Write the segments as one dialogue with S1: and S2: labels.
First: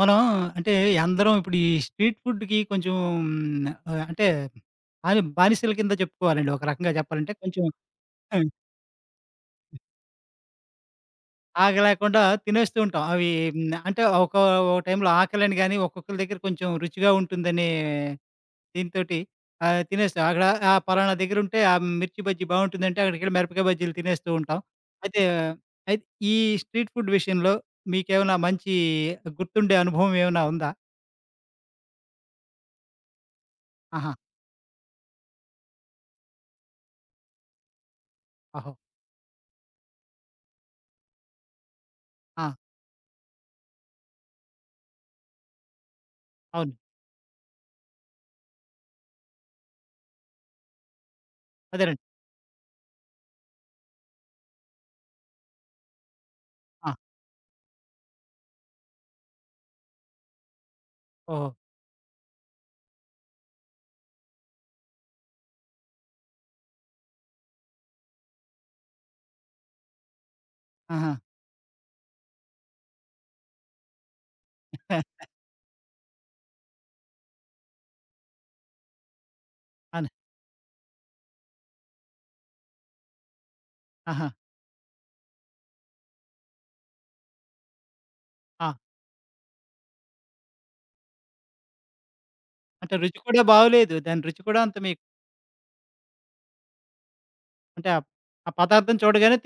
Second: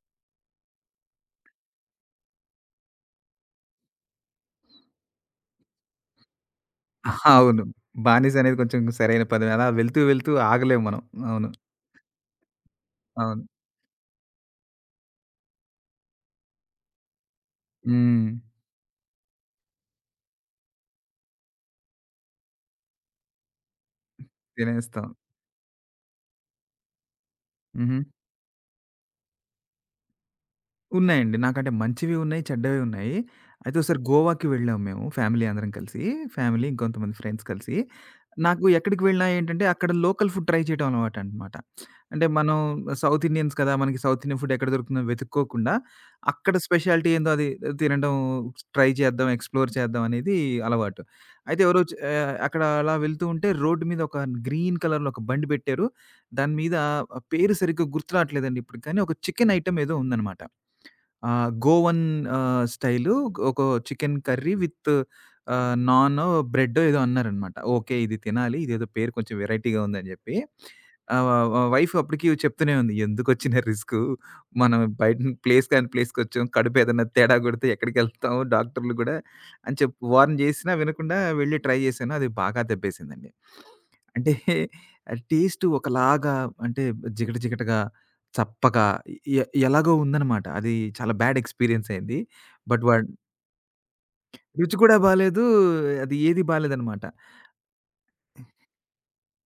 S1: మనం అంటే అందరం ఇప్పుడు ఈ స్ట్రీట్ ఫుడ్‌కి కొంచెం ఆహ్, అంటే బానిసల కింద చెప్పుకోవాలండి. ఒక రకంగా
S2: అహా!
S1: చెప్పాలంటే
S2: అవును.
S1: కొంచెం
S2: బానిస
S1: ఆ,
S2: అనేది కొంచెం సరైన పదం. అలా వెళ్తూ వెళ్తూ ఆగలేము మనం. అవును.
S1: ఆగలేకుండా తినేస్తూ ఉంటాం. అవి
S2: అవును.
S1: అంటే ఓ టైంలో ఆకలని గాని, ఒక్కొక్కళ్ళ దగ్గర కొంచెం రుచిగా ఉంటుందనే
S2: హ్మ్.
S1: దీనితోటి తినేస్తాం. అక్కడ ఆ పలానా దగ్గరుంటే ఆ మిర్చి బజ్జీ బావుంటుందంటే అక్కడికెళ్ళి మిరపకాయ బజ్జీలు తినేస్తూ ఉంటాం.
S2: తినేస్తాం.
S1: అయితే అయితే ఈ స్ట్రీట్ ఫుడ్ విషయంలో
S2: హుహు.
S1: మీకేమైనా మంచి గుర్తుండే అనుభవం ఏమైనా ఉందా?
S2: ఉన్నాయండి. నాకంటే మంచివి ఉన్నాయి, చెడ్డవి ఉన్నాయి. అయితే ఒకసారి
S1: ఆహా!
S2: గోవాకి వెళ్ళాము మేము ఫ్యామిలీ అందరం కలిసి. ఫ్యామిలీ ఇంకొంతమంది ఫ్రెండ్స్ కలిసి. నాకు
S1: ఓహో!
S2: ఎక్కడికి వెళ్ళినా ఏంటంటే అక్కడ లోకల్ ఫుడ్ ట్రై చేయడం అలవాటనమాట. అంటే
S1: ఆ!
S2: మనం సౌత్ ఇండియన్స్ కదా! మనకి సౌత్ ఇండియన్ ఫుడ్ ఎక్కడ దొరుకుతుందో వెతుక్కోకుండా, అక్కడ
S1: అవును.
S2: స్పెషాలిటీ ఏందో అది తినడం ట్రై చేద్దాం, ఎక్స్‌ప్లోర్ చేద్దాం అనేది అలవాటు. అయితే ఎవరో
S1: అదేనండి.
S2: అక్కడ అలా వెళ్తూ ఉంటే రోడ్డు మీద ఒక గ్రీన్ కలర్‌లో ఒక బండి పెట్టారు. దాని మీద
S1: ఆ!
S2: ఆ పేరు సరిగ్గా గుర్తు రావట్లేదండి ఇప్పుడు. కానీ ఒక చికెన్ ఐటెమ్ ఏదో ఉందనమాట.
S1: ఓహో!
S2: గోవన్ స్టైలు ఒక చికెన్ కర్రీ విత్ నానో, బ్రెడ్డో ఏదో అన్నారనమాట. ఓకే. ఇది తినాలి. ఇదేదో పేరు కొంచెం వెరైటీగా ఉందని జెప్పి.
S1: ఆహా!
S2: ఆహ్, వ వైఫ్ అప్పటికి చెప్తూనే ఉంది. "ఎందుకొచ్చిన రిస్కు? మనం
S1: హ!
S2: బయట ప్లేస్ కాని ప్లేస్‌కొచ్చాం. కడుపు ఏదైనా తేడా కొడితే ఎక్కడికెళ్తాం? డాక్టర్లు గూడా" అని చెప్పి
S1: అవును.
S2: వార్న్ జేసినా వినకుండా వెళ్లి ట్రై జేశాను. అది బాగా దెబ్బేసిందండి.
S1: ఆహా!
S2: అంటే టేస్టు ఒకలాగా అంటే జిగట జిగటగా,
S1: ఆ!
S2: చప్పగా ఎలాగో ఉందనమాట. అది చాలా బ్యాడ్ ఎక్స్‌పీరియన్స్ అయింది. బట్
S1: అంటే
S2: వాడ్
S1: రుచి కూడా బాగోలేదు. దాని రుచి కూడా
S2: రుచి
S1: అంత
S2: కూడా
S1: మీకు
S2: బాలేదు. అది ఏది బాలేదనమాట.
S1: అంటే ఆ ఆ పదార్థం చూడగానే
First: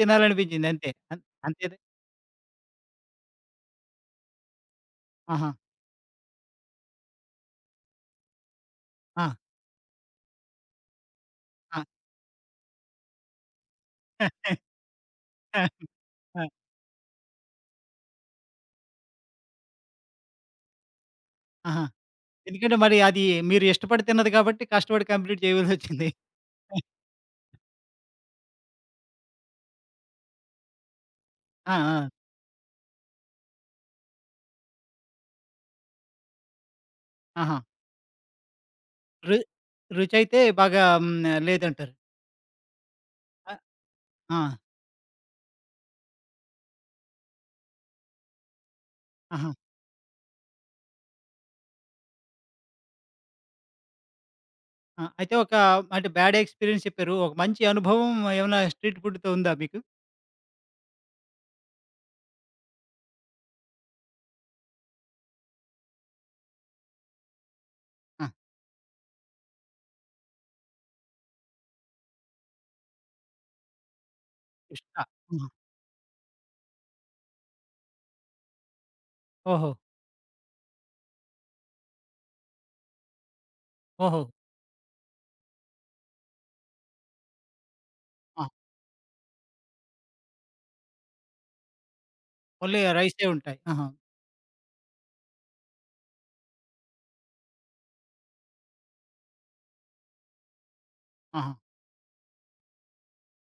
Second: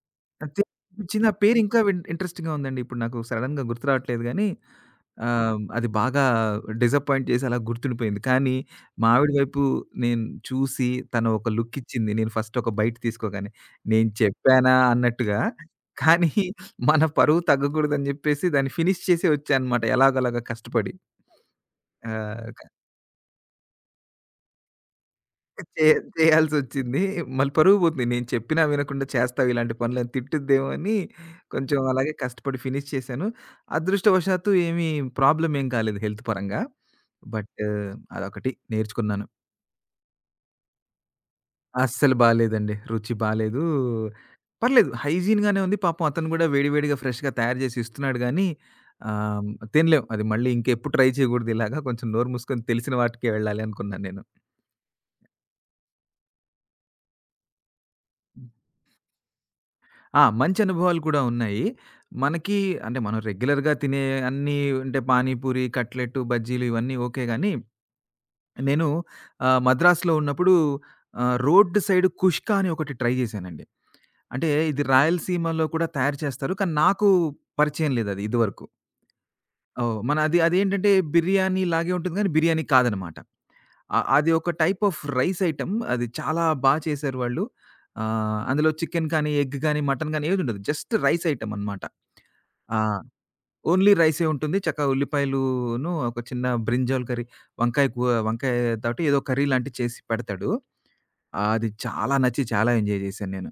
S2: అది
S1: తినాలనిపించింది అంతే.
S2: అనిపించింది. ఆ పేరు
S1: అంతేనా?
S2: ఇంకా ఇంట్రెస్టింగ్‌గా ఉందండి. ఇప్పుడు నాకు సడెన్‌గా గుర్తు రావట్లేదు గానీ,
S1: ఆహా!
S2: అది బాగా డిసప్పాయింట్ చేసి అలా గుర్తుండిపోయింది. కానీ మా
S1: ఆ!
S2: ఆవిడ వైపు నేను చూసి తను ఒక లుక్
S1: ఆ!
S2: ఇచ్చింది. నేను ఫస్ట్ ఒక బైట్ తీసుకోగానే. నేను చెప్పానా అన్నట్టుగా. కానీ
S1: ఆ!
S2: మన పరువు తగ్గకూడదని చెప్పేసి దాన్ని ఫినిష్ చేసి వచ్చా అనమాట ఎలాగోలాగా కష్టపడి.
S1: ఆహా!
S2: ఆహ్
S1: ఎందుకంటే మరి అది మీరు ఇష్టపడి తిన్నది కాబట్టి కష్టపడి కంప్లీట్
S2: చే
S1: చేయవలసొచ్చింది.
S2: చేయాల్సొచ్చింది. మళ్ళీ పరువు పోతుంది. నేను చెప్పినా వినకుండా చేస్తావు ఇలాంటి పనులని తిట్టుద్దేమో అని
S1: ఆ!
S2: కొంచెం
S1: ఆ!
S2: అలాగే కష్టపడి ఫినిష్ చేశాను. అదృష్టవశాత్తు ఏమి ప్రాబ్లమ్ ఏం కాలేదు హెల్త్ పరంగా. బట్
S1: ఆహా!
S2: అదొకటి నేర్చుకున్నాను.
S1: రు రుచయితే బాగా హ్మ్. లేదంటారు.
S2: అస్సలు బాలేదండి. రుచి
S1: అ
S2: బాలేదు.
S1: ఆ!
S2: పర్లేదు హైజీన్‌గానే ఉంది. పాపం అతను గూడా వేడి వేడిగా ఫ్రెష్‌గా తయారు జేసి ఇస్తున్నాడు గానీ
S1: ఆహా!
S2: తినలేం. అది మళ్ళీ ఇంకెప్పుడు ట్రై చేయగూడదు ఇలాగా. కొంచెం నోరు మూసుకొని తెలిసిన వాటికే వెళ్ళాలి అనుకున్నాను నేను.
S1: ఆ! అయితే అంటే బ్యాడ్ ఎక్స్‌పీరియన్స్ చెప్పారు. ఒక మంచి అనుభవం ఏమైనా స్ట్రీట్ ఫుడ్‌తో ఉందా మీకు?
S2: ఆ! మంచి అనుభవాలు కూడా ఉన్నాయి. మనకి అంటే మనం రెగ్యులర్‌గా తినే అన్నీ అంటే పానీపూరి, కట్లెట్, బజ్జీలు ఇవన్నీ ఓకే గానీ,
S1: ఆ!
S2: నేను మద్రాస్‌లో ఉన్నప్పుడు రోడ్ సైడ్ కుష్కా అని ఒకటి ట్రై చేశానండి. అంటే ఇది
S1: ఇష్ట ఆహా!
S2: రాయలసీమలో కూడా తయారు చేస్తారు. కానీ నాకు పరిచయం లేదది ఇదివరకు.
S1: ఓహో!
S2: ఓహ్! మన అది అదేంటంటే బిర్యానీ లాగే ఉంటుంది గానీ బిర్యానీ కాదనమాట. అ
S1: ఓహో!
S2: అది ఒక టైప్ ఆఫ్ రైస్ ఐటెమ్. అది చాలా బా చేశారు వాళ్ళు.
S1: ఆ!
S2: అందులో చికెన్ కానీ, ఎగ్ కానీ, మటన్ కానీ ఏదుండదు. జస్ట్ రైస్ ఐటెమ్ అనమాట. ఆ!
S1: ఓన్లీ రైసే ఉంటాయి. ఆహా!
S2: ఓన్లీ రైసే ఉంటుంది. చక్కగా ఉల్లిపాయలును, ఒక చిన్న బ్రింజాల్ కర్రీ, వంకాయ కూ వంకాయ తోటి ఏదో కర్రీ లాంటిది చేసి పెడతాడు. ఆ,
S1: ఆహా!
S2: అది చాలా నచ్చి చాలా ఎంజాయ్ చేశాను నేను.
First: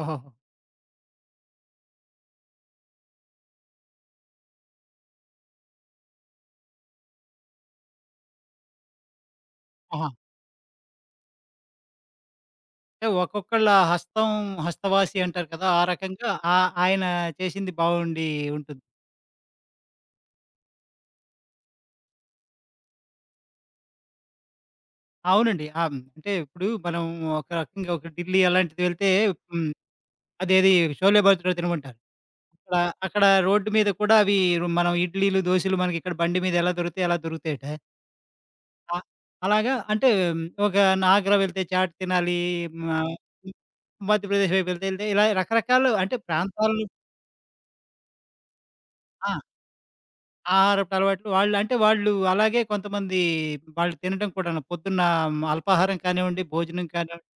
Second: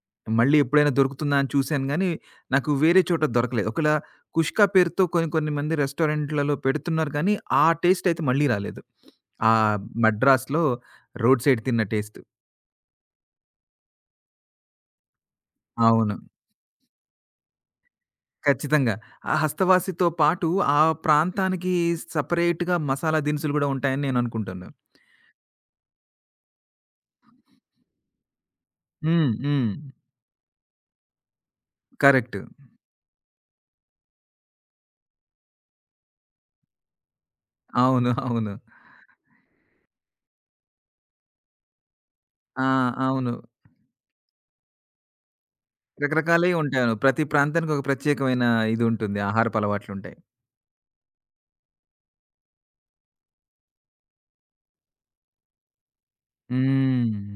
S1: ఓహోహో!
S2: మళ్ళీ ఎప్పుడైనా దొరుకుతుందా అని చూసాను గానీ, నాకు వేరే చోట దొరకలేదు. కుష్కా పేరుతో కొన్ని కొన్ని మంది రెస్టారెంట్లలో పెడుతున్నారు కానీ, ఆ టేస్ట్ అయితే మళ్ళీ రాలేదు. ఆహ్,
S1: ఆహా!
S2: మడ్రాస్‌లో రోడ్ సైడ్ తిన్న టేస్ట్.
S1: అంటే ఒక్కొక్కళ్ళ హస్తం హస్తవాసి అంటారు కదా! ఆ
S2: అవును.
S1: రకంగా ఆ ఆయన చేసింది బావుండి ఉంటుంది.
S2: ఖచ్చితంగా. ఆ హస్తవాసితో పాటు ఆ ప్రాంతానికి సెపరేట్‌గా మసాలా దినుసులు గూడా ఉంటాయని నేను అనుకుంటున్నా.
S1: అవునండి. ఆ! హ్మ్. అంటే ఇప్పుడు మనం ఒక రకంగా ఒక ఢిల్లీ అలాంటిది వెళ్తే
S2: హ్మ్.
S1: హ్మ్.
S2: హ్మ్.
S1: అదేది షోలే భటూరే తినమంటారు.
S2: కరెక్ట్.
S1: అక్కడ అక్కడ రోడ్డు మీద కూడా అవి మనం ఇడ్లీలు, దోసలు మనకి ఇక్కడ బండి మీద ఎలా దొరుకుతాయి అలా దొరుకుతాయట.
S2: అవును. అవును.
S1: ఆ! అలాగా అంటే ఒక ఆగ్రా వెళ్తే చాట్ తినాలి.
S2: ఆ!
S1: మా
S2: అవును.
S1: మధ్యప్రదేశ్ వైపు వెళ్తే ఇలా రకరకాలు అంటే
S2: రకరకాలయి
S1: ప్రాంతాలు
S2: ఉంటాను. ప్రతి ప్రాంతానికి ఒక ప్రత్యేకమైన ఇది ఉంటుంది.
S1: ఆ!
S2: ఆహారపు అలవాట్లుంటాయి.
S1: ఆహారపు అలవాట్లు వాళ్ళు అంటే వాళ్ళు అలాగే కొంతమంది వాళ్ళు తినడం కూడాను. పొద్దున్న అల్పాహారం కానివ్వండి, భోజనం
S2: హ్మ్.
S1: కానివ్వండి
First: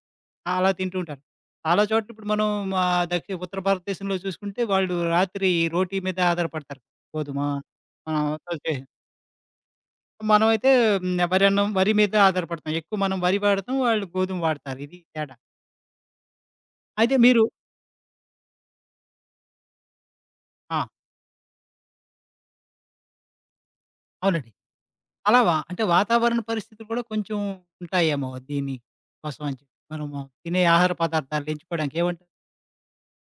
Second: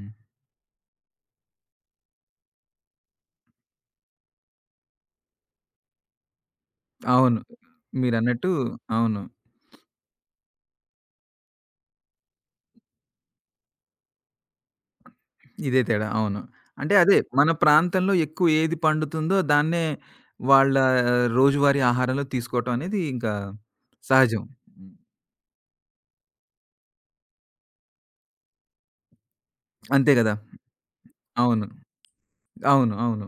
S1: అలా తింటూ ఉంటారు. చాలా చోట్ల ఇప్పుడు మనం మా ఉత్తర భారతదేశంలో చూసుకుంటే వాళ్ళు రాత్రి రోటీ మీద ఆధారపడతారు. గోధుమ
S2: అవును.
S1: ఆహ్,
S2: మీరన్నట్టు
S1: ఓకే.
S2: అవును.
S1: మనమైతే హ్మ్. వరన్నం వరి మీద ఆధారపడతాం. ఎక్కువ మనం వరి వాడతాం. వాళ్ళు గోధుమ వాడతారు. ఇది తేడా.
S2: ఇదే తేడా. అవును. అంటే అదే
S1: అయితే మీరు
S2: మన ప్రాంతంలో ఎక్కువ ఏది పండుతుందో దాన్నే వాళ్ళ
S1: ఆ!
S2: రోజువారీ ఆహారంలో తీసుకోవటం అనేది ఇంకా సహజం.
S1: అవునండి. అలా వా అంటే వాతావరణ పరిస్థితులు కూడా కొంచెం ఉంటాయేమో దీని కోసం అని చెప్పి.
S2: అంతే
S1: మనము
S2: గదా!
S1: తినే ఆహార పదార్థాలు
S2: అవును.
S1: ఎంచుకోవడానికి ఏమంటారు?
S2: అవును. అవును.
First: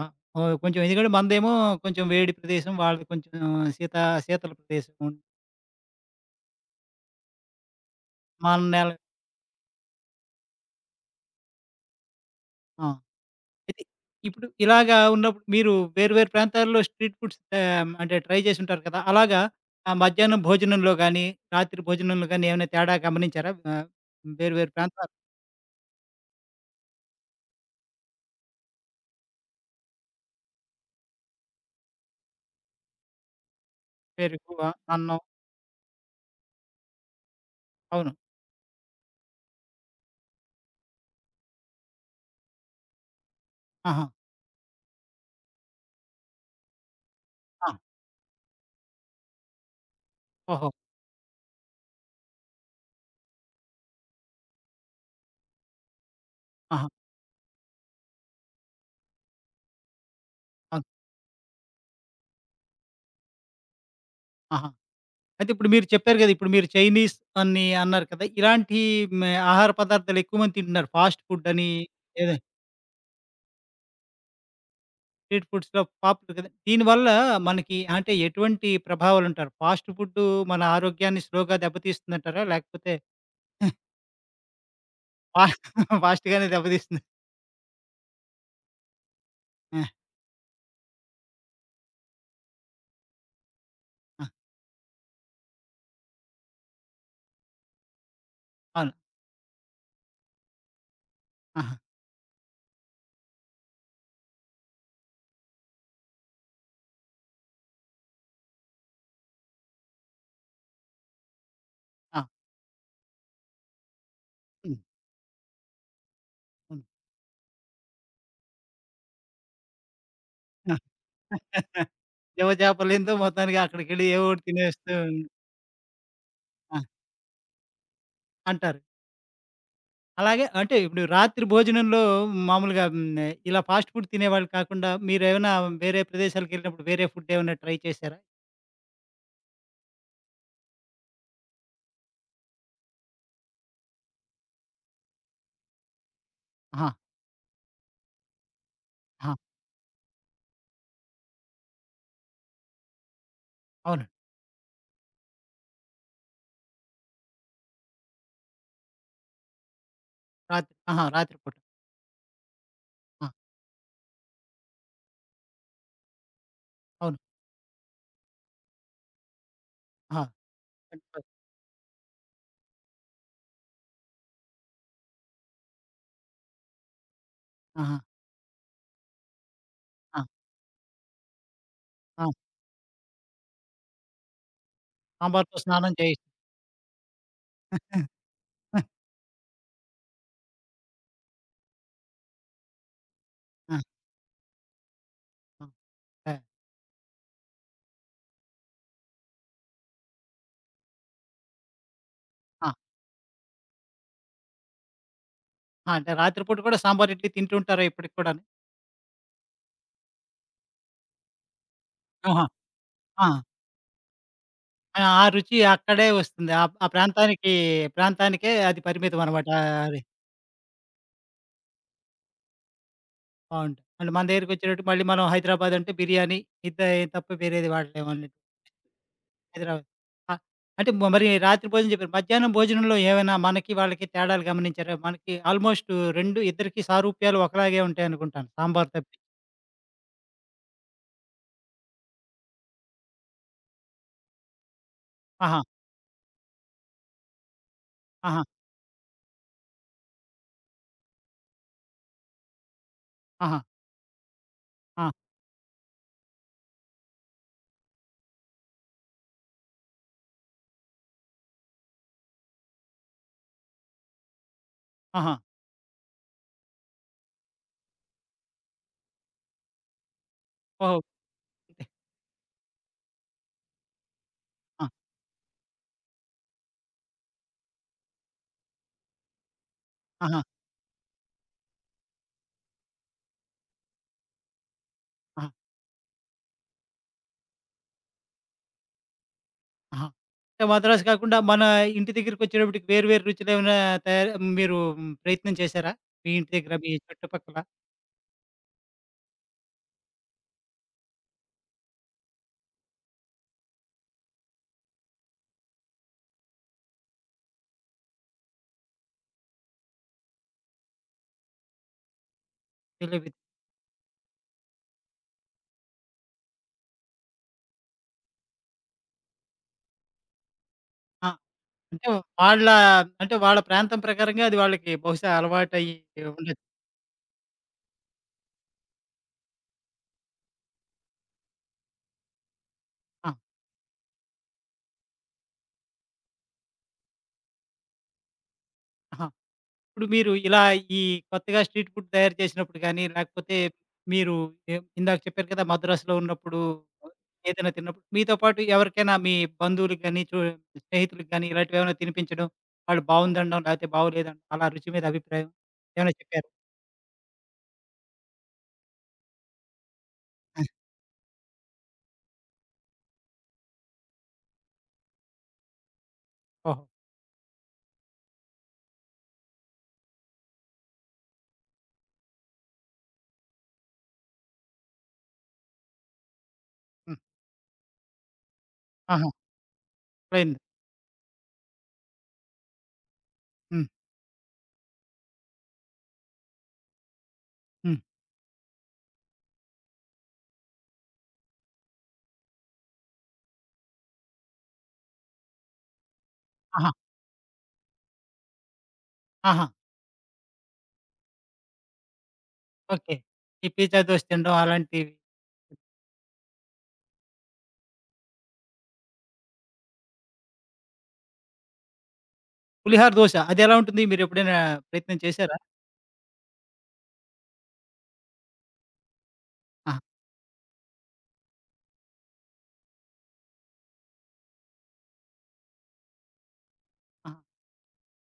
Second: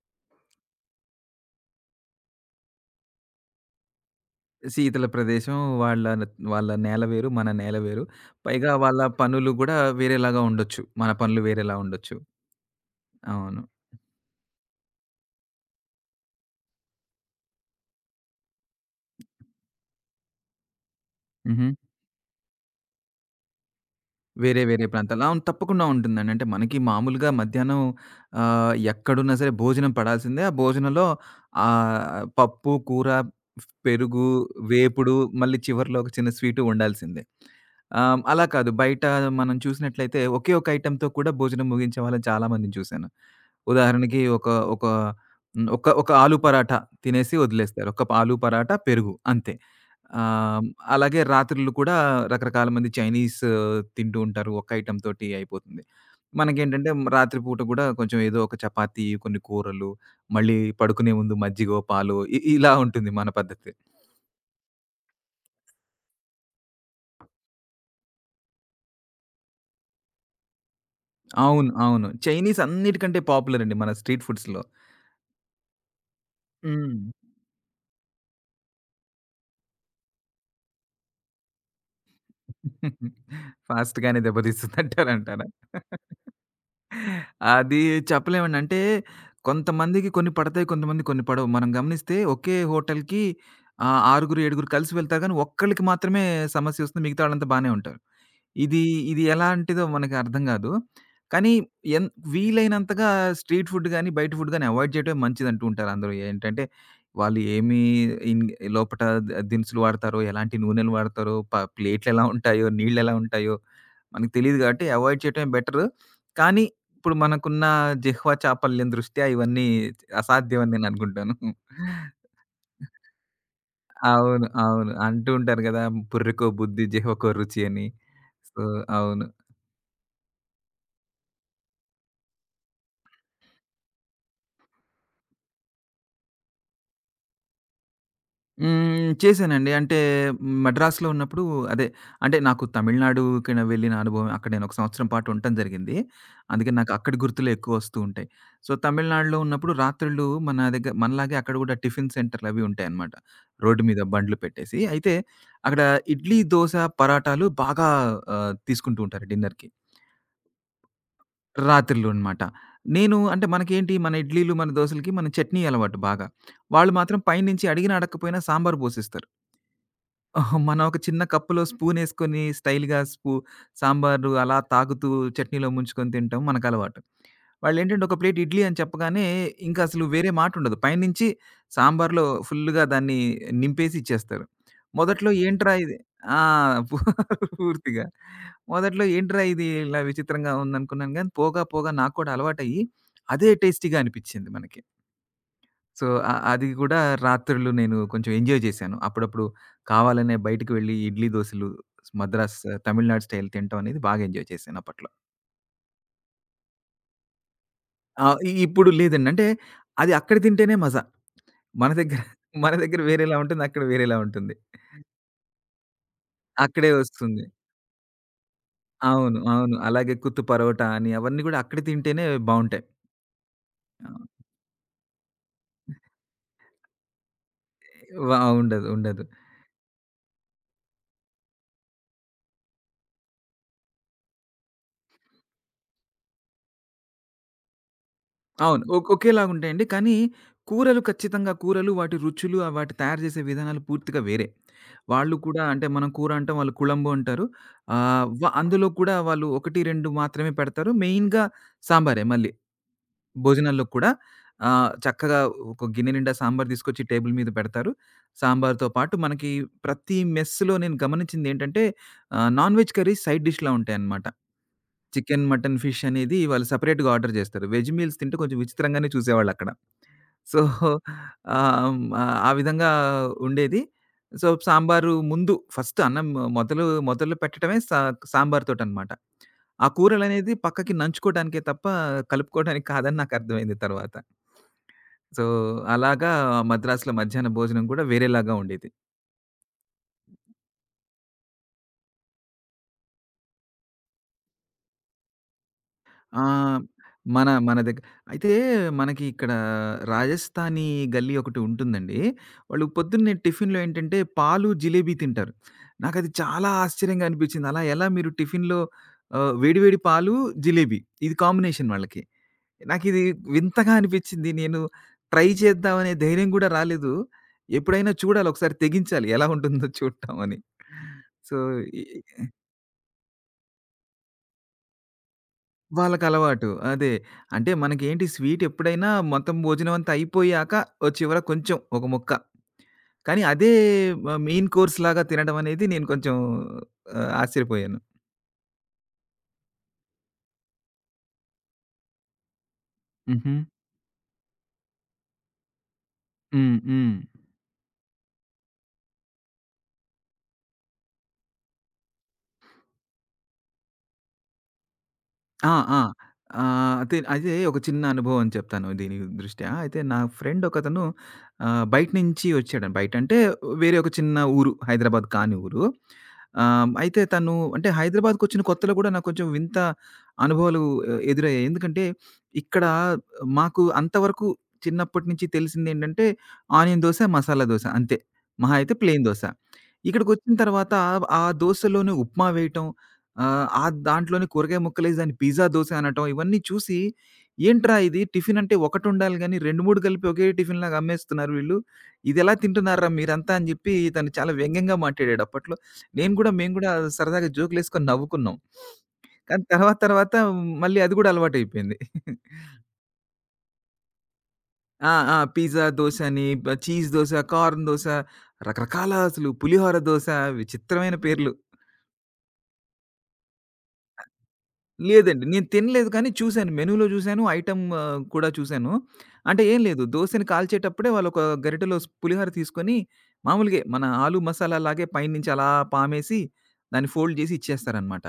S1: ఆ! ఓహ్! కొంచెం ఎందుకంటే మనదేమో కొంచెం వేడి ప్రదేశం, వాళ్ళది కొంచెం శీత శీతల ప్రదేశం.
S2: శీతల ప్రదేశం వాళ్ళ వాళ్ళ నేల వేరు, మన నేల వేరు.
S1: మన
S2: పైగా
S1: నేల
S2: వాళ్ళ పనులు గూడా వేరేలాగా ఉండొచ్చు. మన పనులు వేరేలా ఉండొచ్చు.
S1: ఆ!
S2: అవును.
S1: అయితే ఇప్పుడు ఇలాగా ఉన్నప్పుడు మీరు వేరు వేరు ప్రాంతాల్లో స్ట్రీట్ ఫుడ్స్ అంటే ట్రై చేసుంటారు కదా! అలాగా ఆ మధ్యాహ్నం భోజనంలో గానీ,
S2: హుహు.
S1: రాత్రి భోజనంలో గానీ ఏమైనా తేడా గమనించారా? ఆహ్, వేరు
S2: వేరే,
S1: వేరు
S2: వేరే
S1: ప్రాంతాలు
S2: ప్రాంతాలు. అవును. తప్పకుండా ఉంటుందండి. అంటే మనకి మామూలుగా మధ్యాహ్నం ఎక్కడున్నా సరే భోజనం పడాల్సిందే. ఆ భోజనంలో పప్పు, కూర, పెరుగు,
S1: పేరు ఎక్కువ
S2: వేపుడు
S1: అన్నం
S2: మళ్ళీ చివర్లో ఒక చిన్న స్వీటు ఉండాల్సిందే.
S1: అవును.
S2: అలా కాదు బయట మనం చూసినట్లయితే ఒకే ఒక ఐటెమ్‌తో కూడా భోజనం ముగించే వాళ్ళని చాలామందిని చూశాను.
S1: ఆహా!
S2: ఉదాహరణకి ఒక ఒక హ్మ్, ఒక ఒక ఆలు పరాటా తినేసి
S1: ఆ!
S2: వదిలేస్తారు. ఒక ఆలు పరాటా, పెరుగు అంతే. ఆహ్,
S1: ఓహో!
S2: అలాగే రాత్రులు కూడా రకరకాల మంది చైనీస్ ఆ, తింటూ ఉంటారు. ఒక్క ఐటెమ్ తోటి అయిపోతుంది.
S1: ఆహా!
S2: మనకేంటంటే రాత్రి పూట కూడా కొంచెం ఏదో ఒక చపాతీ, కొన్ని కూరలు, మళ్ళీ
S1: అవును.
S2: పడుకునే ముందు మజ్జిగో, పాలో ఇలా ఉంటుంది మన పద్ధతి.
S1: ఆహా! అయితే ఇప్పుడు మీరు చెప్పారు గదా! ఇప్పుడు మీరు చైనీస్ అని అన్నారు కదా! ఇలాంటి హ్మ్, ఆహార పదార్థాలు ఎక్కువ మంది తింటున్నారు. ఫాస్ట్ ఫుడ్ అని
S2: అవును. అవును.
S1: ఏదో
S2: చైనీస్ అన్నిటికంటే పాపులర్ అండి మన స్ట్రీట్ ఫుడ్స్‌లో.
S1: స్ట్రీట్ ఫుడ్స్‌లో పాపులర్ కదా!
S2: హ్మ్.
S1: దీనివల్ల మనకి అంటే ఎటువంటి ప్రభావాలుంటారు? ఫాస్ట్ ఫుడ్ మన ఆరోగ్యాన్ని స్లోగా దెబ్బతీస్తుందంటారా? లేకపోతే
S2: ఫాస్ట్‌గానే
S1: ఫా
S2: దెబ్బతీస్తుందంటారంటారా?
S1: ఫాస్ట్‌గానే దెబ్బతీస్తుంది.
S2: అది చెప్పలేమండి. అంటే
S1: ఆ!
S2: కొంతమందికి కొన్ని పడతాయి. కొంతమందికి కొన్ని పడవు. మనం గమనిస్తే ఒకే హోటల్‌కి
S1: ఆ!
S2: ఆరుగురు, ఏడుగురు కలిసి వెళ్తారు కానీ ఒక్కళ్ళకి మాత్రమే సమస్యొస్తుంది. మిగతా వాళ్ళంతా బానే ఉంటారు. ఇది
S1: అవును.
S2: ఇది ఎలాంటిదో మనకి అర్థం గాదు. కానీ
S1: ఆహా!
S2: ఎన్ వీలైనంతగా స్ట్రీట్ ఫుడ్ గాని, బయట ఫుడ్ గాని అవాయిడ్ చేయడమే మంచిదంటూ ఉంటారు అందరూ. ఏంటంటే వాళ్ళు ఏమి ఇన్ లోపట దినుసులు వాడతారో, ఎలాంటి నూనెలు వాడతారో,
S1: ఆ!
S2: ప్లేట్లెలా ఉంటాయో, నీళ్ళెలా ఉంటాయో మనకు తెలీదు
S1: హ్మ్.
S2: గాబట్టి అవాయిడ్ చేయడమే బెటరు. కానీ
S1: హ్మ్.
S2: ఇప్పుడు మనకున్న జిహ్వ చాపల్యం దృష్ట్యా ఇవన్నీ అసాధ్యం అని
S1: ఆ!
S2: నేననుకుంటాను.
S1: ఎవజాపర్లేనిదో మొత్తానికి అక్కడికెళ్ళి ఏవో ఒకటి
S2: అవును.
S1: తినేస్తూ
S2: అవును.
S1: ఉం-
S2: అంటూ ఉంటారు గదా! "బుర్రకో
S1: ఆ!
S2: బుద్ధి, జిహ్వకో రుచి" అని. సో,
S1: అంటారు.
S2: అవును.
S1: అలాగే అంటే ఇప్పుడు రాత్రి భోజనంలో మామూలుగా హ్మ్, ఇలా ఫాస్ట్ ఫుడ్ తినేవాళ్ళు కాకుండా మీరేమైనా వేరే ప్రదేశాలకెళ్ళినప్పుడు వేరే ఫుడ్ ఏమైనా ట్రై చేశారా?
S2: హ్మ్. చేశానండి. అంటే మద్రాసులో ఉన్నప్పుడు అదే అంటే నాకు తమిళనాడుకి వెళ్ళిన అనుభవం అక్కడ నేను ఒక సంవత్సరం పాటు ఉండటం జరిగింది. అందుకని
S1: ఆహా!
S2: నాకు అక్కడి గుర్తులే ఎక్కువ వస్తూ ఉంటాయి. సో,
S1: ఆహా!
S2: తమిళనాడులో ఉన్నప్పుడు రాత్రుళ్ళు మన దగ్గర మనలాగే అక్కడ కూడా టిఫిన్ సెంటర్‌లు అవి ఉంటాయన్నమాట. రోడ్డు మీద
S1: అవునండి.
S2: బండ్లు పెట్టేసి. అయితే అక్కడ ఇడ్లీ, దోస, పరాటాలు బాగా తీసుకుంటూ ఉంటారు డిన్నర్‌కి.
S1: రాత్రి ఆహా! రాత్రి పూట.
S2: రాత్రిళ్ళు అన్నమాట. నేను
S1: ఆ!
S2: అంటే మనకేంటి మన ఇడ్లీలు, మన దోసలకి మన చట్నీ అలవాటు బాగా. వాళ్ళు
S1: అవును.
S2: మాత్రం పైనుంచి అడిగినా అడగకపోయినా సాంబార్ పోసిస్తారు.
S1: ఆహా!
S2: ఆహా! మనం ఒక
S1: అంటే,
S2: చిన్న కప్పులో స్పూనేసుకొని స్టైల్‌గా సాంబారు అలా తాగుతూ చట్నీలో ముంచుకొని తింటాం మనకలవాటు.
S1: ఆహా!
S2: వాళ్ళేంటంటే ఒక ప్లేట్ ఇడ్లీ అని చెప్పగానే ఇంకసలు
S1: ఆ!
S2: వేరే మాటుండదు. పైనుంచి సాంబార్‌లో
S1: ఆ!
S2: ఫుల్‌గా దాన్ని నింపేసి ఇచ్చేస్తారు. మొదట్లో
S1: సాంబార్‌తో
S2: ఏంట్రా
S1: స్నానం
S2: ఇది
S1: చేయి
S2: ఆ! పూ పూర్తిగా.
S1: ఆ!
S2: మొదట్లో ఏంట్రా ఇది ఇలా విచిత్రంగా ఉందనుకున్నాను గానీ పోగా పోగా నాకు కూడా అలవాటయ్యి అదే
S1: ఆ!
S2: టేస్టీగా అనిపిచ్చింది మనకి. సో,
S1: ఆ!
S2: అది గూడా రాత్రుళ్ళు నేను కొంచెం ఎంజాయ్ జేశాను. అప్పుడప్పుడు కావాలనే బయటికి వెళ్లి ఇడ్లీ, దోసలు మద్రాస్
S1: ఆ!
S2: తమిళనాడు స్టైల్ తినటం అనేది బాగా ఎంజాయ్ చేశాను అప్పట్లో.
S1: అంటే రాత్రి పూట కూడా సాంబార్, ఇడ్లీ తింటూ ఉంటారా ఇప్పటికి
S2: ఆ!
S1: కూడాను?
S2: ఇప్పుడు లేదండి. అంటే అది అక్కడ తింటేనే మజా. మన దగ్గర
S1: ఆహా!
S2: మన దగ్గర
S1: ఆ!
S2: వేరేలా ఉంటుంది. అక్కడ వేరేలా ఉంటుంది.
S1: ఆ రుచి అక్కడే వస్తుంది. ఆ ఆ
S2: అక్కడే వస్తుంది.
S1: ప్రాంతానికి ప్రాంతానికే అది పరిమితం
S2: అవును.
S1: అన్నమాట.
S2: అవును. అలాగే కుత్తు పరోటా అని అవన్నీ గూడా అక్కడ తింటేనే బావుంటాయి.
S1: బావుంటది. అంటే మన
S2: ఆహ్,
S1: దగ్గరికొచ్చేటట్టు మళ్ళీ మనం హైదరాబాద్ అంటే బిర్యానీ ఇంత తప్ప వేరేది వాడలేమన్నట్టు.
S2: వ ఉండదు. ఉండదు.
S1: హైదరాబాద్. ఆ! అంటే మరి రాత్రి భోజనం చెప్పారు. మధ్యాహ్నం భోజనంలో ఏమైనా మనకి, వాళ్ళకి తేడాలు గమనించారా? మనకి ఆల్‌మోస్ట్ 2 ఇద్దరికీ సారూప్యాలు ఒకలాగే ఉంటాయనుకుంటాను.
S2: అవును.
S1: సాంబార్ తప్పి.
S2: ఒకేలాగుంటాయండి. కానీ కూరలు ఖచ్చితంగా కూరలు, వాటి రుచులు, ఆ వాటి తయారు చేసే విధానాలు పూర్తిగా వేరే. వాళ్ళు
S1: ఆహా!
S2: కూడా అంటే మనం కూర అంటాం, వాళ్ళు కుళంబు అంటారు. ఆహ్,
S1: ఆహా!
S2: వ అందులో కూడా వాళ్ళు 1, 2 మాత్రమే పెడతారు. మెయిన్‌గా సాంబారే మళ్ళీ.
S1: ఆహా!
S2: భోజనాల్లో కూడా
S1: ఆ!
S2: చక్కగా ఒక గిన్నె నిండా సాంబార్ తీసుకొచ్చి టేబుల్ మీద పెడతారు. సాంబార్‌తో పాటు మనకి ప్రతి మెస్‌లో నేను గమనించిందేంటంటే నాన్ వెజ్ కర్రీస్ సైడ్ డిష్‌లా ఉంటాయన్నమాట.
S1: ఆహా!
S2: చికెన్, మటన్, ఫిష్ అనేది వాళ్ళు సెపరేట్‌గా ఆర్డర్ జేస్తారు. వెజ్ మీల్స్ తింటే కొంచెం విచిత్రంగానే చూసేవాళ్ళక్కడ. సో,
S1: ఓహో! అంతే.
S2: ఆ విధంగా ఉండేది. సో,
S1: ఆ!
S2: సాంబారు ముందు ఫస్ట్ అన్నం మొదలు మొదలు పెట్టడమే సాంబార్ తోటనమాట. ఆ
S1: ఆహా!
S2: కూరలనేది పక్కకి నంచుకోవడానికే తప్ప కలుపుకోవడానికి కాదని నాకర్థమైంది తర్వాత. సో,
S1: ఆహా!
S2: అలాగా మద్రాసులో మధ్యాహ్న భోజనం గూడా వేరేలాగా ఉండేది.
S1: ఆహా! అంటే మద్రాసు కాకుండా మన ఇంటి దగ్గరికొచ్చేటప్పటికి వేరు వేరు రుచులేమైనా తయారు మీరు మ్, ప్రయత్నం చేశారా? మీ
S2: ఆ!
S1: ఇంటి దగ్గర, మీ
S2: మన
S1: చుట్టుపక్కల?
S2: మన దగ్గర అయితే మనకి ఇక్కడ రాజస్థానీ గల్లీ ఒకటి ఉంటుందండి. వాళ్ళు పొద్దున్నే టిఫిన్‌లో ఏంటంటే పాలు, జిలేబీ తింటారు. నాకది చాలా ఆశ్చర్యంగా అనిపించింది. అలా ఎలా మీరు టిఫిన్‌లో వేడి వేడి పాలు, జిలేబీ ఇది కాంబినేషన్ వాళ్ళకి. నాకిది
S1: తెలియదు.
S2: వింతగా అనిపించింది. నేను ట్రై చేద్దాం అనే ధైర్యం కూడా రాలేదు. ఎప్పుడైనా చూడాలి ఒకసారి తెగించాలి ఎలా ఉంటుందో చూడటం అని. సో, ఇ
S1: అంటే వాళ్ళ అంటే వాళ్ళ ప్రాంతం ప్రకారంగా అది వాళ్ళకి బహుశా అలవాటయ్యి ఉండొచ్చు.
S2: వాళ్ళకలవాటు. అదే. అంటే మనకేంటి స్వీట్ ఎప్పుడైనా మొత్తం భోజనం అంతా అయిపోయాక ఓ చివర కొంచెం ఒక ముక్క.
S1: ఆ!
S2: కానీ అదే మెయిన్ కోర్స్‌లాగా తినడం అనేది నేను కొంచెం ఆశ్చర్యపోయాను.
S1: ఆహా! ఇప్పుడు మీరు ఇలా ఈ కొత్తగా స్ట్రీట్ ఫుడ్ తయారు చేసినప్పుడు గానీ,
S2: హుహు.
S1: లేకపోతే మీరు ఎ ఇందాక చెప్పారు కదా! మద్రాసులో ఉన్నప్పుడు
S2: హ్మ్. హ్మ్.
S1: ఏదైనా తిన్నప్పుడు మీతో పాటు ఎవరికైనా మీ బంధువులకి గానీ, స్నేహితులకి గానీ ఇలాంటివి ఏమైనా తినిపించడం, వాళ్ళు బావుందనడం, లేకపోతే బాగోలేదనడం అలా రుచి మీద అభిప్రాయం
S2: ఆ! ఆ!
S1: ఏమైనా చెప్పారా?
S2: ఆహ్, అతే అదే ఒక చిన్న అనుభవం చెప్తాను దీని దృష్ట్యా. అయితే నా
S1: ఆ!
S2: ఫ్రెండ్ ఒకతను బయట నుంచి వచ్చాడండి. బయటంటే వేరే ఒక చిన్న ఊరు. హైదరాబాద్ కాని ఊరు.
S1: ఓహో!
S2: అయితే తను అంటే హైదరాబాద్‌కొచ్చిన కొత్తలో గూడా నాకు కొంచెం వింత అనుభవాలు ఎదురయ్యాయి. ఎందుకంటే ఇక్కడ మాకు అంతవరకు చిన్నప్పటి నుంచి తెలిసిందేంటంటే ఆనియన్ దోస,
S1: హ్మ్.
S2: మసాలా దోస అంతే. మహా అయితే ప్లెయిన్
S1: ఆహా!
S2: దోస. ఇక్కడికొచ్చిన
S1: పోయింది.
S2: తర్వాత ఆ దోసలోనే ఉప్మా వేయటం, ఆ! ఆ
S1: హ్మ్.
S2: దాంట్లోనే కూరగాయ ముక్కలేసి దాన్ని పిజ్జా దోస అనటం ఇవన్నీ చూసి, ఏంట్రా
S1: హ్మ్.
S2: ఇది టిఫిన్ అంటే ఒకటుండాలి గానీ 2, 3 కలిపి ఒకే టిఫిన్‌లాగా అమ్మేస్తున్నారు వీళ్ళు. ఇదెలా తింటున్నార్రా మీరంతా అని జెప్పి తను చాలా వ్యంగ్యంగా మాట్లాడాడు అప్పట్లో. నేను గూడా మేము
S1: ఆహా!
S2: గూడా సరదాగా జోకులేసుకొని నవ్వుకున్నాం. కానీ
S1: ఆహా!
S2: తర్వాత తర్వాత మళ్ళీ అది గూడా అలవాటయిపోయింది.
S1: ఓకే. ఈ పిజ్జా, దోస తినడం
S2: ఆ!
S1: అలాంటివి
S2: ఆ! పిజ్జా దోస అని, చీజ్ దోస, కార్న్ దోస రకరకాల అసలు పులిహోర దోస విచిత్రమైన పేర్లు.
S1: పులిహార దోస. అదెలా ఉంటుంది? మీరెప్పుడైనా ప్రయత్నం
S2: లేదండి.
S1: చేశారా?
S2: నేను తినలేదు కానీ చూసాను. మెనూలో చూసాను. ఐటెమ్ కూడా చూసాను. అంటే ఏం
S1: ఆహా!
S2: లేదు దోసని కాల్చేటప్పుడే వాళ్ళొక గరిటెలో పులిహోర తీసుకొని మామూలుగే మన ఆలు మసాలా లాగే పైనుంచి అలా పామేసి దాన్ని
S1: ఆహా!
S2: ఫోల్డ్ చేసి ఇచ్చేస్తారనమాట.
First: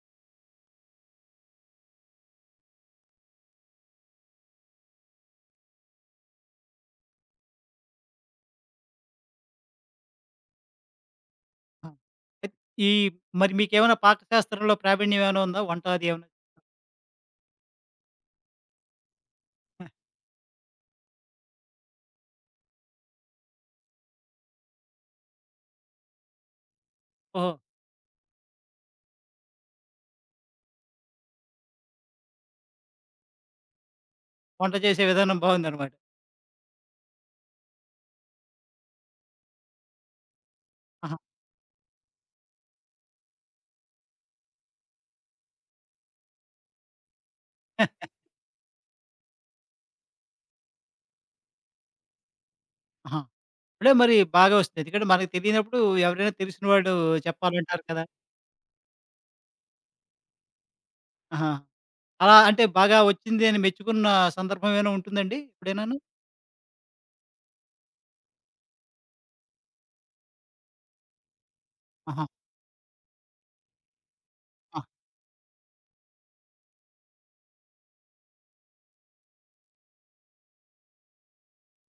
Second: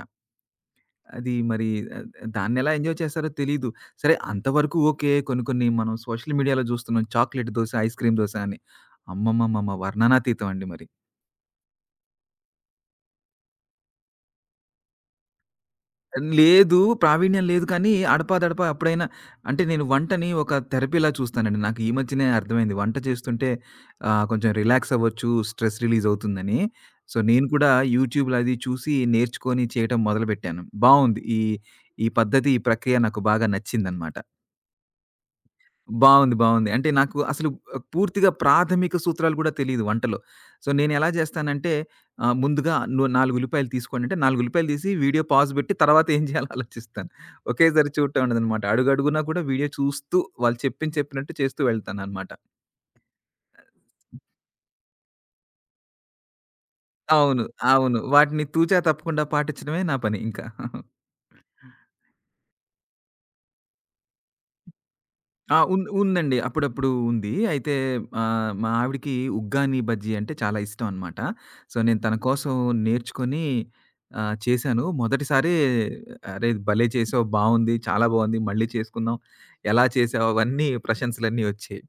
S2: అది మరి ఆహ్, దాన్నెలా ఎంజాయ్ చేస్తారో తెలీదు. సరే అంతవరకు ఓకే. కొన్ని కొన్ని మనం సోషల్ మీడియాలో చూస్తున్నాం chocolate dosa, ice cream dosa అని. అమ్మమ్మమ్మమ్మ! వర్ణనాతీతం అండి మరి.
S1: ఆ! అయిత్ ఈ మరి మీకేమైనా పాకశాస్త్రంలో ప్రావీణ్యం ఏమైనా ఉందా? వంట అది ఏమన్నా?
S2: లేదు. ప్రావీణ్యం లేదు కానీ, అడపాదడపా అప్పుడైనా అంటే నేను వంటని ఒక థెరపీలా చూస్తానండి. నాకు ఈ మధ్యనే అర్థమైంది. వంట చేస్తుంటే కొంచెం రిలాక్స్ అవ్వచ్చు, స్ట్రెస్ రిలీజ్ అవుతుందని. సో, నేను
S1: ఓహో!
S2: కూడా యూట్యూబ్‌లో అది చూసి నేర్చుకొని చేయటం మొదలుపెట్టాను. బావుంది. ఈ పద్ధతి, ఈ ప్రక్రియ నాకు బాగా నచ్చిందనమాట.
S1: వంట చేసే విధానం బావుందనమాట.
S2: బావుంది. బావుంది. అంటే నాకు అసలు పూర్తిగా ప్రాథమిక సూత్రాలు గూడా తెలీదు వంటలో. సో, నేనెలా
S1: ఆహా!
S2: జేస్తానంటే ముందుగా నువ్వు 4 ఉల్లిపాయలు తీసుకోండి అంటే 4 ఉల్లిపాయలు తీసి వీడియో పాజ్ బెట్టి తర్వాత ఏం జేయాలో ఆలోచిస్తాను. ఒకేసారి చూడటం ఉండదనమాట. అడుగడుగునా కూడా వీడియో చూస్తూ వాళ్ళు చెప్పింది చెప్పినట్టు చేస్తూ వెళ్తాననమాట.
S1: ఆహా! అప్పుడే మరి బాగా వస్తుంది. ఎందుకంటే మనకు తెలియనప్పుడు ఎవరైనా తెలిసిన వాళ్ళు
S2: అవును.
S1: చెప్పాలంటారు
S2: అవును.
S1: కదా!
S2: వాటిని తూచా తప్పకుండా పాటించడమే నా పని ఇంకా.
S1: ఆహా! అలా అంటే బాగా వచ్చింది అని మెచ్చుకున్న సందర్భం ఏమైనా ఉంటుందండి
S2: ఆ!
S1: ఎప్పుడైనాను?
S2: ఉందండి. అప్పుడప్పుడు ఉంది. అయితే మా ఆవిడకి ఉగ్గాని బజ్జీ అంటే చాలా ఇష్టం అనమాట. సో, నేను తన
S1: ఆహా!
S2: కోసం నేర్చుకొని
S1: ఆ!
S2: చేశాను. మొదటిసారే "అరే! భలే చేసావు, బావుంది, చాలా బావుంది, మళ్ళీ చేసుకుందాం. ఎలా చేసావు?" అవన్నీ ప్రశంసలన్నీ వచ్చాయి.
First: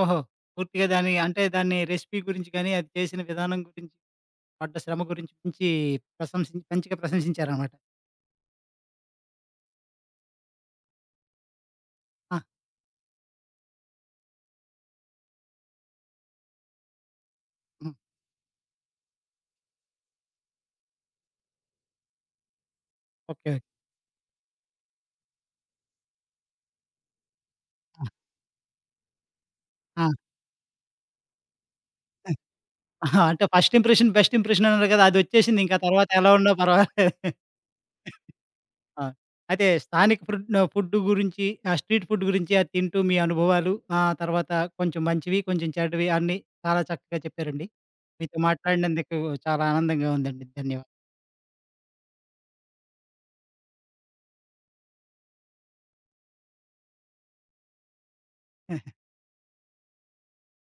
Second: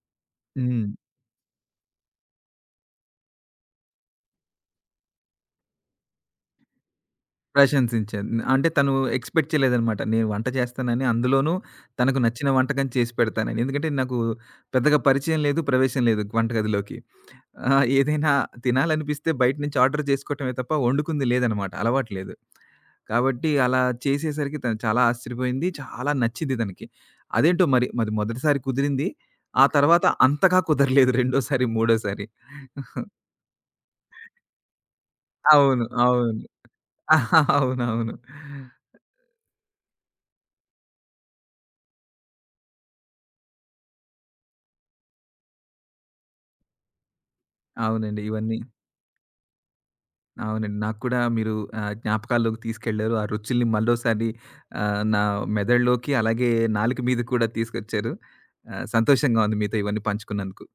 S1: ఓహో!
S2: హ్మ్.
S1: పూర్తిగా దాని అంటే దాన్ని రెసిపీ గురించి గాని, అది చేసిన విధానం గురించి, పడ్డ శ్రమ గురించి మంచి మంచిగా ప్రశంసించారనమాట.
S2: ప్రశంసించాను. అంటే తను ఎక్స్‌పెక్ట్ చేయలేదనమాట. నేను వంట చేస్తానని, అందులోనూ తనకు
S1: ఆ!
S2: నచ్చిన వంటకం చేసి పెడతానని. ఎందుకంటే నాకు పెద్దగా పరిచయం లేదు, ప్రవేశం లేదు వంటగదిలోకి. ఆ!
S1: హ్మ్.
S2: ఏదైనా తినాలనిపిస్తే బయట నుంచి ఆర్డర్ చేసుకోవటమే తప్ప వండుకుంది లేదనమాట. అలవాటు లేదు. కాబట్టి
S1: ఓకే.
S2: అలా చేసేసరికి తను చాలా ఆశ్చర్యపోయింది. చాలా నచ్చింది తనకి. అదేంటో మరి, మరి మొదటిసారి కుదిరింది. ఆ తర్వాత
S1: ఆ!
S2: అంతగా కుదరలేదు రెండోసారి, మూడోసారి.
S1: అహా! అంటే ఫస్ట్ ఇంప్రెషన్ బెస్ట్ ఇంప్రెషన్ అన్నారు కదా! అదొచ్చేసింది. ఇంకా
S2: అవును.
S1: తర్వాత ఎలా
S2: అవును.
S1: ఉన్నా పర్వాలేదు.
S2: అవునవును.
S1: ఆ! అయితే స్థానిక ఫుడ్ ఫుడ్ గురించి, ఆ స్ట్రీట్ ఫుడ్ గురించి అది తింటూ మీ అనుభవాలు, ఆ తర్వాత కొంచెం మంచివి, కొంచెం చెడ్డవి అన్నీ చాలా చక్కగా చెప్పారండి.
S2: అవునండి.
S1: మీతో
S2: ఇవన్నీ
S1: మాట్లాడినందుకు చాలా ఆనందంగా ఉందండి.
S2: అవునండి. నాకు కూడా మీరు జ్ఞాపకాల్లోకి తీసుకెళ్లారు. ఆ రుచుల్ని మరోసారి నా మెదడులోకి అలాగే నాలుక మీద కూడా తీసుకొచ్చారు.
S1: ధన్యవాదాలు.
S2: సంతోషంగా ఉంది మీతో ఇవన్నీ పంచుకున్నందుకు.